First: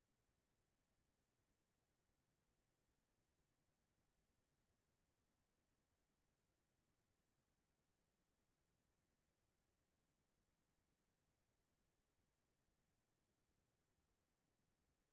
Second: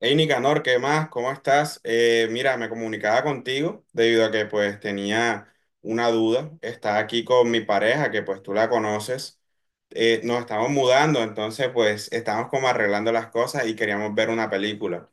Hey Nicanor, ¿qué más? ¿Cómo estás? Mira, me comunicaba contigo debido a que pues tenía una duda. Está aquí con mi pareja, que pues tú la conoces. Nos estamos mudando, entonces pues estamos como arreglando las cosas y queríamos ver una película,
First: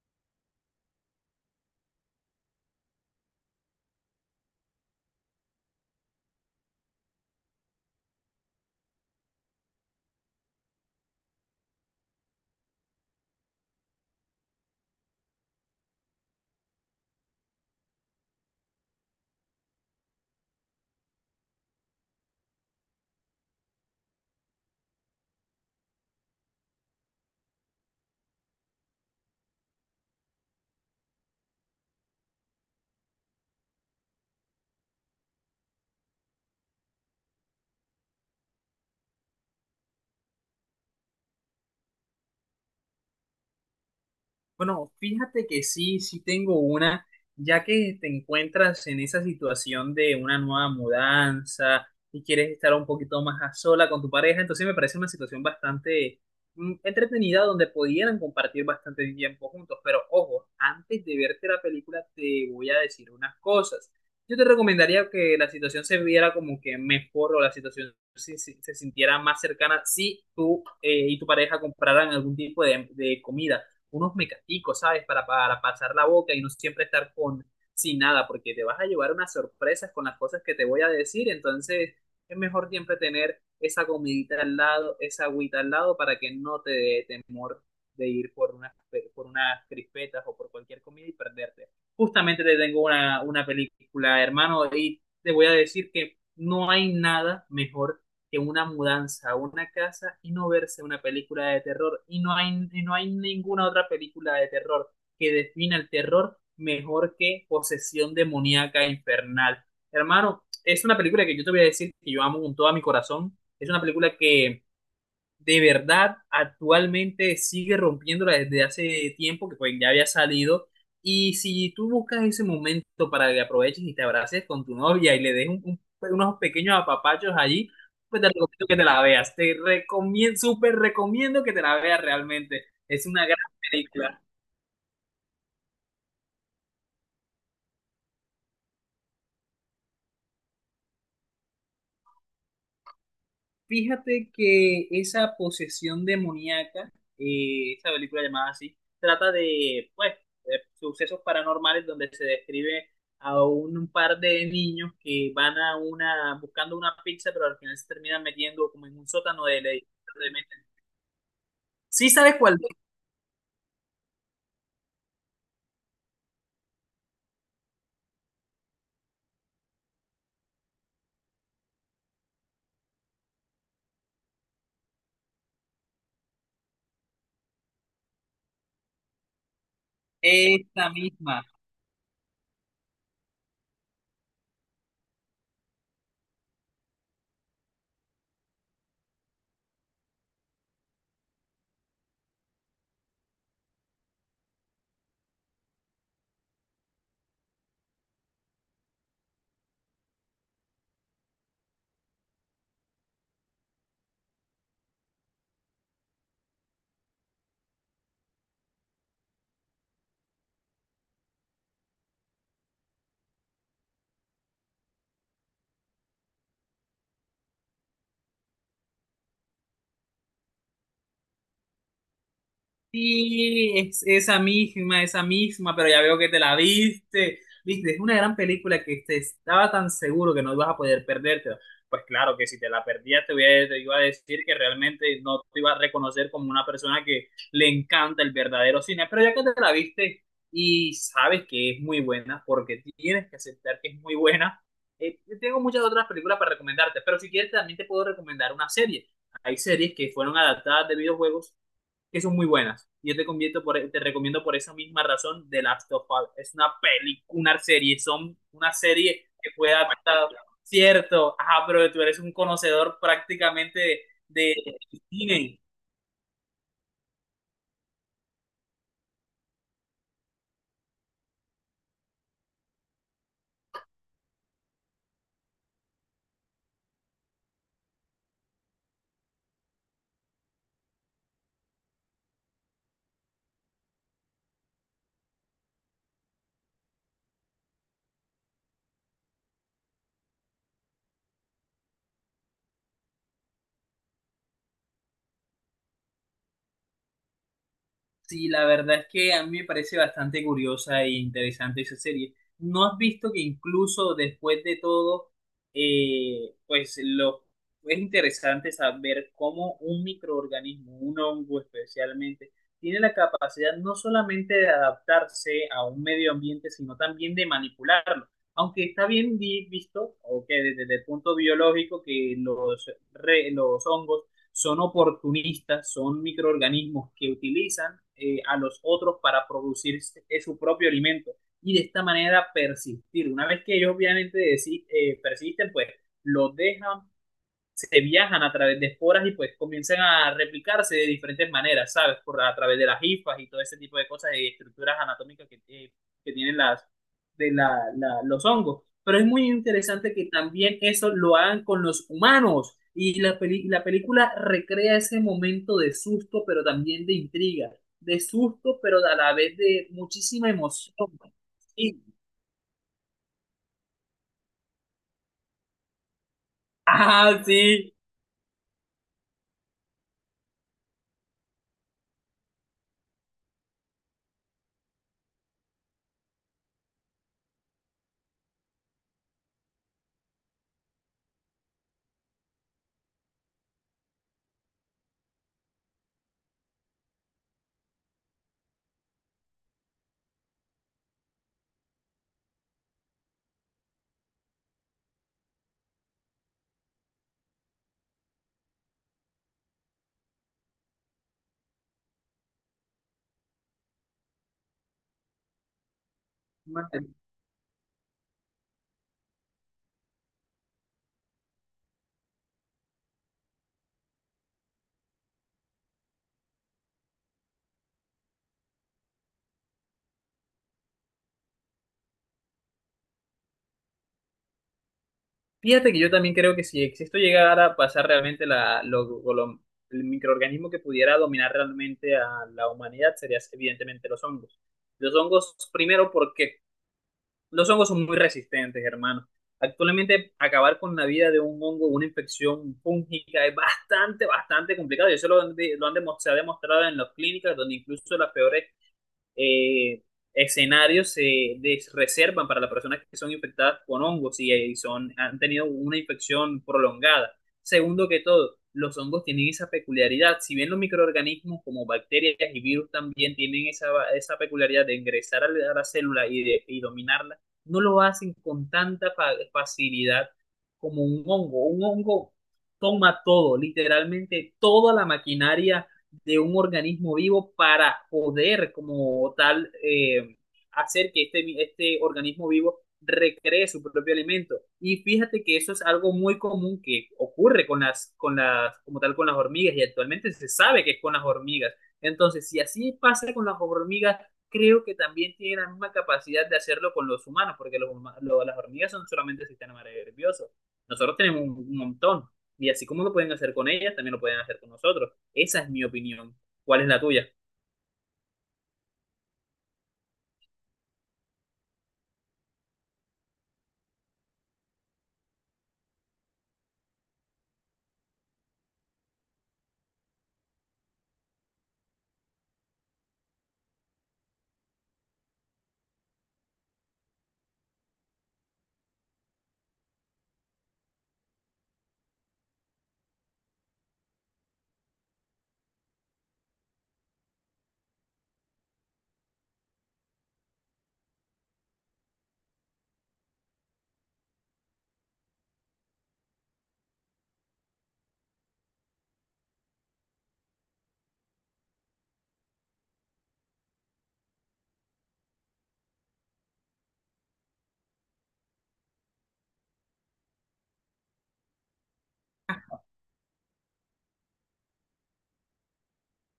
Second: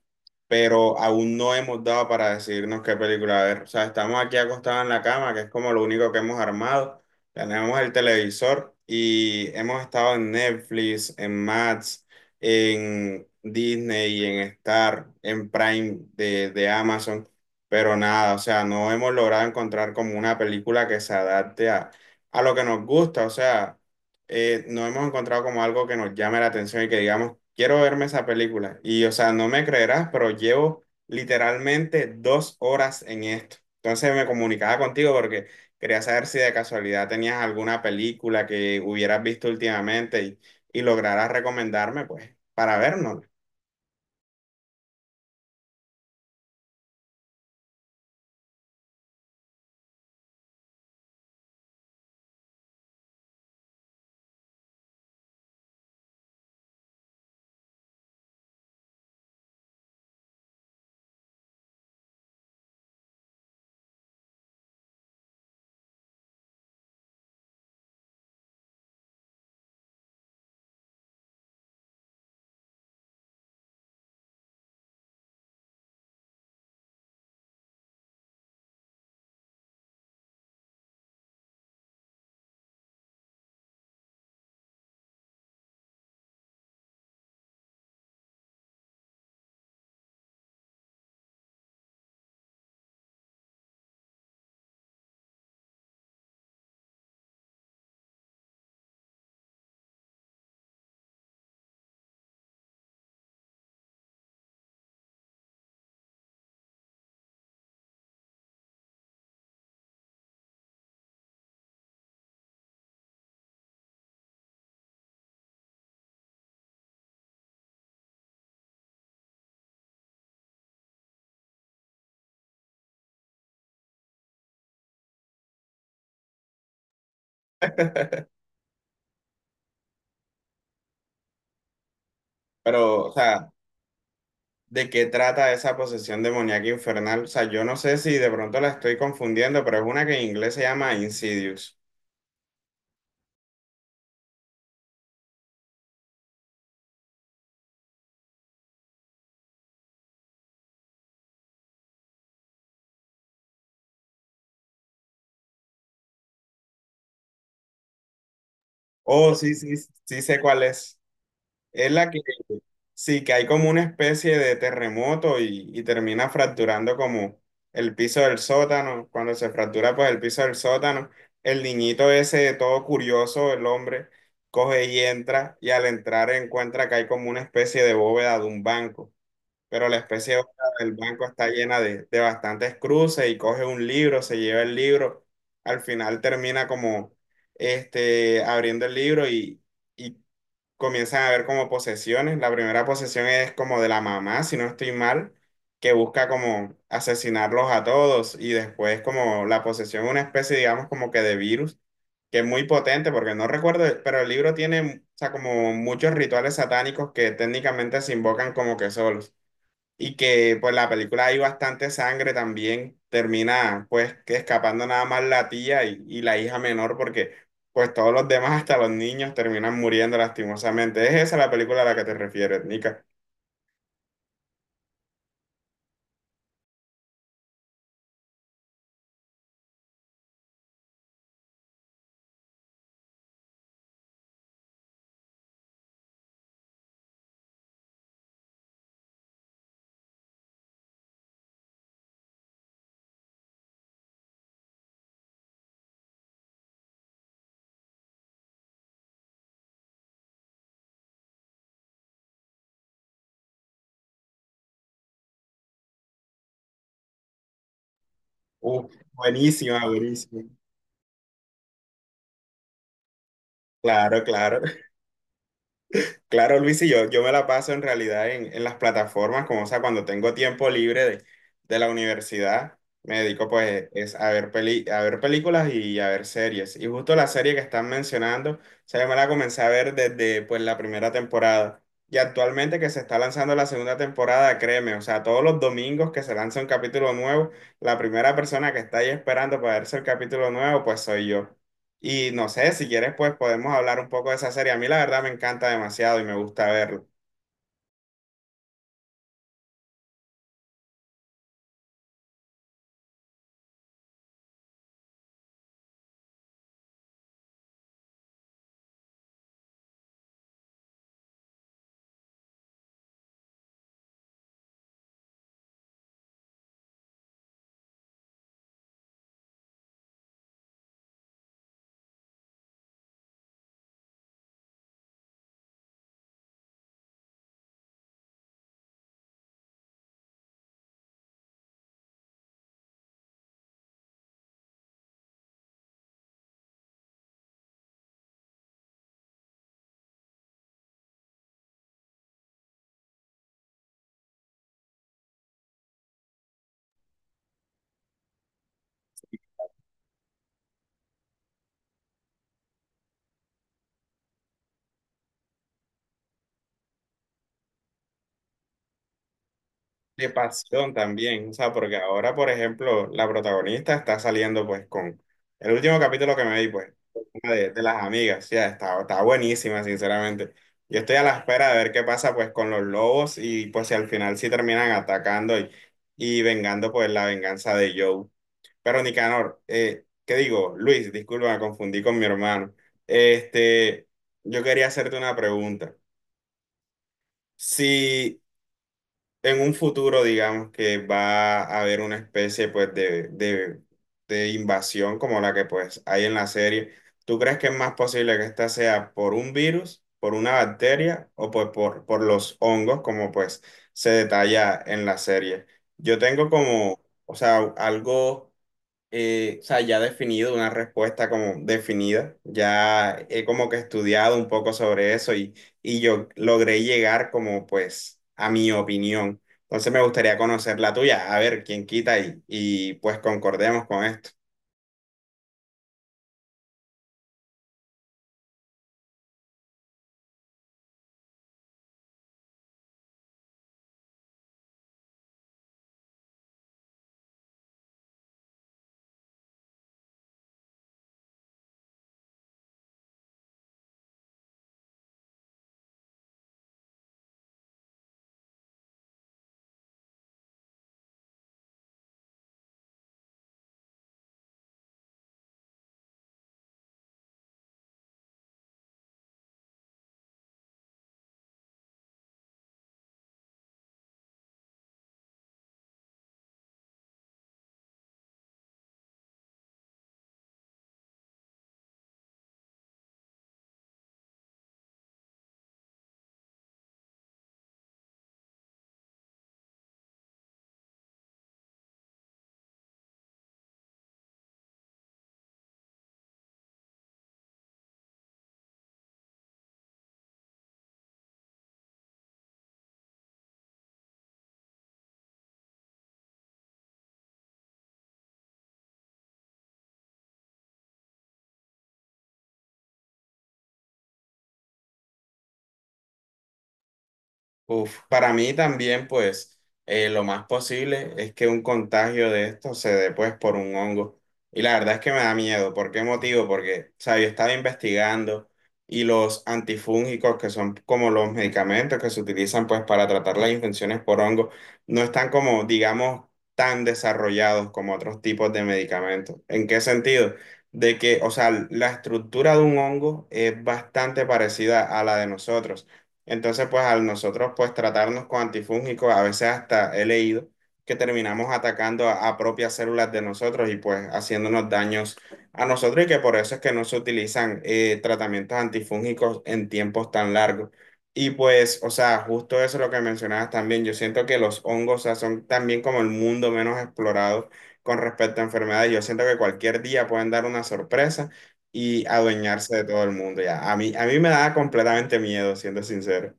pero aún no hemos dado para decirnos qué película ver. O sea, estamos aquí acostados en la cama, que es como lo único que hemos armado. Tenemos el televisor y hemos estado en Netflix, en Max, en Disney y en Star, en Prime de Amazon, pero nada, o sea, no hemos logrado encontrar como una película que se adapte a lo que nos gusta, o sea, no hemos encontrado como algo que nos llame la atención y que digamos, quiero verme esa película. Y o sea, no me creerás, pero llevo literalmente 2 horas en esto. Entonces me comunicaba contigo porque quería saber si de casualidad tenías alguna película que hubieras visto últimamente y lograra recomendarme, pues, para vernos. Bueno, fíjate que sí tengo una, ya que te encuentras en esa situación de una nueva mudanza y quieres estar un poquito más a sola con tu pareja. Entonces me parece una situación bastante entretenida, donde pudieran compartir bastante tiempo juntos. Pero ojo, antes de verte la película te voy a decir unas cosas. Yo te recomendaría que la situación se viera como que mejor, o la situación se sintiera más cercana si tú y tu pareja compraran algún tipo de comida, unos mecaticos, ¿sabes? Para pasar la boca y no siempre estar con, sin nada, porque te vas a llevar unas sorpresas con las cosas que te voy a decir. Entonces es mejor siempre tener esa comidita al lado, esa agüita al lado, para que no te dé temor de ir por unas, por unas crispetas o por cualquier comida y perderte. Justamente te tengo una película, hermano, y te voy a decir que no hay nada mejor que una mudanza a una casa y no verse una película de terror. Y no hay ninguna otra película de terror que defina el terror mejor que Posesión Demoníaca Infernal. Hermano, es una película que yo te voy a decir que yo amo con todo mi corazón. Es una película que de verdad actualmente sigue rompiéndola desde hace tiempo, que pues ya había salido. Y si tú buscas ese momento para que aproveches y te abraces con tu novia y le des unos pequeños apapachos allí, pues te recomiendo que te la veas. Te recomiendo, súper recomiendo que te la veas realmente. Es Pero, o una gran sea, película. ¿de qué trata esa posesión demoníaca infernal? O sea, yo no sé si de pronto la estoy confundiendo, pero es una que en inglés se llama Insidious. Fíjate que esa posesión demoníaca, esa película llamada así, trata de, pues, de sucesos paranormales, donde se describe a un par de niños que van a una, buscando una pizza, pero al final se terminan metiendo como en un Oh, sótano sí, de... sí, sí sé cuál es. Es la ¿Sí que sabes cuál es? sí, que hay como una especie de terremoto y termina fracturando como el piso del sótano. Cuando se fractura pues el piso del sótano, el niñito ese todo curioso, el hombre, coge y entra y al entrar encuentra que hay como una especie de bóveda de un banco. Pero la especie de bóveda Esta del banco misma. está llena de bastantes cruces y coge un libro, se lleva el libro. Al final termina como este, abriendo el libro y comienzan a haber como posesiones. La primera posesión es como de la mamá, si no estoy mal, que busca como asesinarlos a todos y después como la posesión, una especie, digamos, como que de virus, que es muy potente porque no recuerdo, pero el libro tiene, o sea, como muchos rituales satánicos que técnicamente se invocan como que solos. Y que pues la película hay bastante sangre también, termina pues que escapando nada más la tía y la hija menor porque pues todos los demás, hasta los niños, terminan muriendo lastimosamente. ¿Es esa la película a la que te refieres, Nica? Sí, es esa misma, pero ya veo que te la viste. Viste, es una gran película que te estaba tan seguro que no ibas a poder perdértela. Pues claro que si te la perdías te, te iba a decir que realmente no te iba a reconocer como una persona que le encanta el verdadero cine, pero ya que te la viste y sabes que es muy buena, porque tienes que aceptar que es muy buena, yo tengo muchas otras películas para recomendarte, pero si quieres también te puedo recomendar una serie. Hay series que fueron adaptadas de videojuegos que son muy buenas. Yo te, te recomiendo por esa misma razón The Last of Us. Es una película, una serie, son una Uh, serie que puede buenísima, adaptar, buenísima. cierto, ajá, pero tú eres un conocedor prácticamente Claro, claro. de cine. Claro, Luis, y yo me la paso en realidad en las plataformas, como o sea, cuando tengo tiempo libre de la universidad, me dedico pues es a ver peli, a ver películas y a ver series. Y justo la serie que están mencionando, o sea, yo me la comencé a ver desde pues la primera temporada. Y actualmente que se está lanzando la segunda temporada, créeme, o sea, todos los domingos que se lanza un capítulo nuevo, la primera persona que está ahí esperando para verse el capítulo nuevo, pues soy yo. Y no sé, si quieres, pues podemos hablar un poco de esa serie. A mí la verdad me encanta demasiado y me gusta verlo. Sí, la verdad es que a mí me parece bastante curiosa e interesante esa serie. ¿No has visto que incluso después de todo, pues lo es interesante saber cómo un microorganismo, un hongo especialmente, tiene la capacidad no solamente de adaptarse a un medio ambiente, sino también de manipularlo? Aunque está bien visto, o que desde el punto biológico, que los, los hongos son oportunistas, son microorganismos que utilizan a los otros para producir su propio alimento y de esta manera persistir. Una vez que ellos obviamente persisten, pues los dejan, se viajan a través de esporas, y pues comienzan a replicarse de diferentes maneras, ¿sabes? Por, a través de las hifas y todo ese tipo de cosas y estructuras anatómicas que tienen las, de la, los hongos. Pero es muy interesante que también eso lo hagan con los humanos, y la, la película recrea ese momento de susto, pero también de intriga, de susto, pero a la vez de De muchísima pasión emoción. también, o sea, porque Sí. ahora, por ejemplo, la protagonista está saliendo pues con el último capítulo que me vi, pues, Ah, una de sí. las amigas, ya está, está buenísima, sinceramente. Yo estoy a la espera de ver qué pasa pues con los lobos y pues si al final sí terminan atacando y vengando pues la venganza de Joe. Pero Nicanor, ¿qué digo? Luis, disculpa, me confundí con mi hermano. Este, yo quería hacerte una pregunta. Si en un futuro, digamos, que va a haber una especie, pues, de invasión como la que, pues, hay en la serie, ¿tú crees que es más posible que esta sea por un virus, por una bacteria o, pues, por los hongos, como, pues, se detalla en la serie? Yo tengo como, o sea, algo o sea, ya definido, una respuesta como definida. Ya he como que estudiado un poco sobre eso y yo logré llegar como pues a mi opinión. Entonces me gustaría conocer la tuya, a ver quién quita y pues concordemos con esto. Fíjate que yo también creo que si esto llegara a pasar realmente la, el microorganismo que pudiera dominar realmente a la humanidad sería evidentemente los hongos. Los hongos, primero, porque los hongos son muy resistentes, hermano. Actualmente, acabar con la vida de un hongo, una infección fúngica, es bastante, bastante complicado. Y eso lo, lo se ha demostrado en las clínicas, donde incluso las peores eh, escenarios reservan para las personas que son infectadas con hongos y, son, han tenido una infección prolongada. Segundo que todo, los hongos tienen esa peculiaridad. Si bien los microorganismos como bacterias y virus también tienen esa peculiaridad de ingresar a la célula y, de, y dominarla, no lo hacen con tanta facilidad como un hongo. Un hongo toma todo, literalmente toda la maquinaria de un organismo vivo, para poder como tal hacer que este organismo vivo recree su propio alimento. Y fíjate que eso es algo muy común que ocurre con como tal, con las hormigas, y actualmente se sabe que es con las hormigas. Entonces, si así pasa con las hormigas, creo que también tiene la misma capacidad de hacerlo con los humanos, porque los, las hormigas son solamente sistemas nerviosos. Nosotros tenemos un montón, y así como lo pueden hacer con ellas, también lo pueden hacer con nosotros. Esa es mi opinión. ¿Cuál es la tuya? Uf, para mí también, pues, lo más posible es que un contagio de esto se dé, pues, por un hongo. Y la verdad es que me da miedo. ¿Por qué motivo? Porque, o sea, yo estaba investigando y los antifúngicos, que son como los medicamentos que se utilizan, pues, para tratar las infecciones por hongo, no están como, digamos, tan desarrollados como otros tipos de medicamentos. ¿En qué sentido? De que, o sea, la estructura de un hongo es bastante parecida a la de nosotros. Entonces, pues al nosotros pues tratarnos con antifúngicos, a veces hasta he leído que terminamos atacando a propias células de nosotros y pues haciéndonos daños a nosotros y que por eso es que no se utilizan tratamientos antifúngicos en tiempos tan largos. Y pues, o sea, justo eso es lo que mencionabas también. Yo siento que los hongos, o sea, son también como el mundo menos explorado con respecto a enfermedades. Yo siento que cualquier día pueden dar una sorpresa y adueñarse de todo el mundo. Ya, a mí me da completamente miedo, siendo sincero.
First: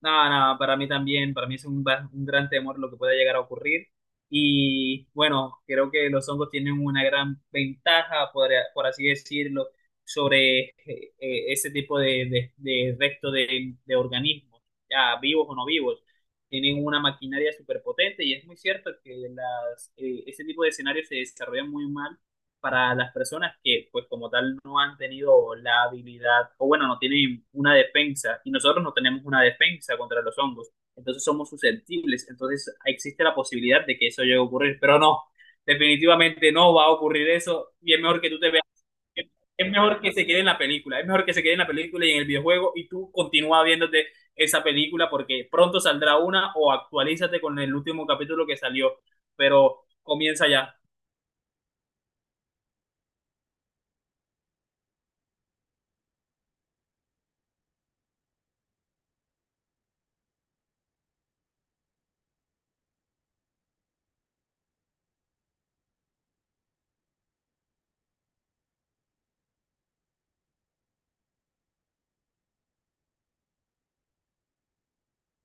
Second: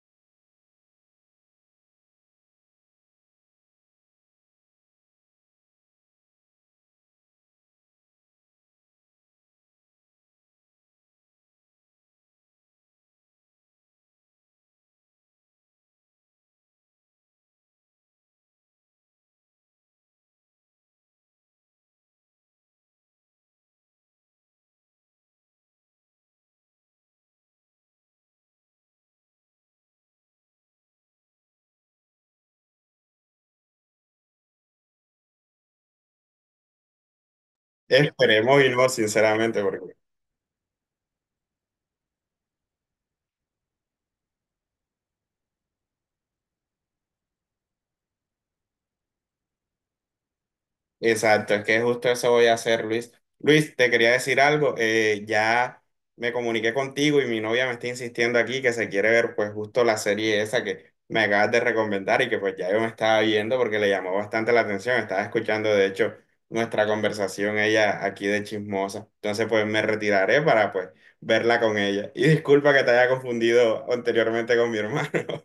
Nada, nada, para mí también, para mí es un, un gran temor lo que pueda llegar a ocurrir. Y bueno, creo que los hongos tienen una gran ventaja, por así decirlo, sobre ese tipo de resto de organismos, ya vivos o no vivos. Tienen una maquinaria superpotente, y es muy cierto que las, ese tipo de escenarios se desarrollan muy mal para las personas que, pues como tal, no han tenido la habilidad, o bueno, no tienen una defensa, y nosotros no tenemos una defensa contra los hongos, entonces somos susceptibles, entonces existe la posibilidad de que eso llegue a ocurrir, pero no, definitivamente no va a ocurrir eso, y es mejor que tú te Esperemos veas, y no, sinceramente, es porque mejor que se quede en la película, es mejor que se quede en la película y en el videojuego, y tú continúa viéndote esa película porque pronto saldrá una, o actualízate con el último capítulo que salió, pero comienza ya. exacto, es que justo eso voy a hacer, Luis. Luis, te quería decir algo, ya me comuniqué contigo y mi novia me está insistiendo aquí que se quiere ver pues justo la serie esa que me acabas de recomendar y que pues ya yo me estaba viendo porque le llamó bastante la atención, estaba escuchando de hecho nuestra conversación ella aquí de chismosa, entonces pues me retiraré para pues verla con ella. Y disculpa que te haya confundido anteriormente con mi hermano.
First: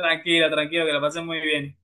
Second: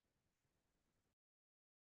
Tranquila, tranquilo, que la pasen muy bien.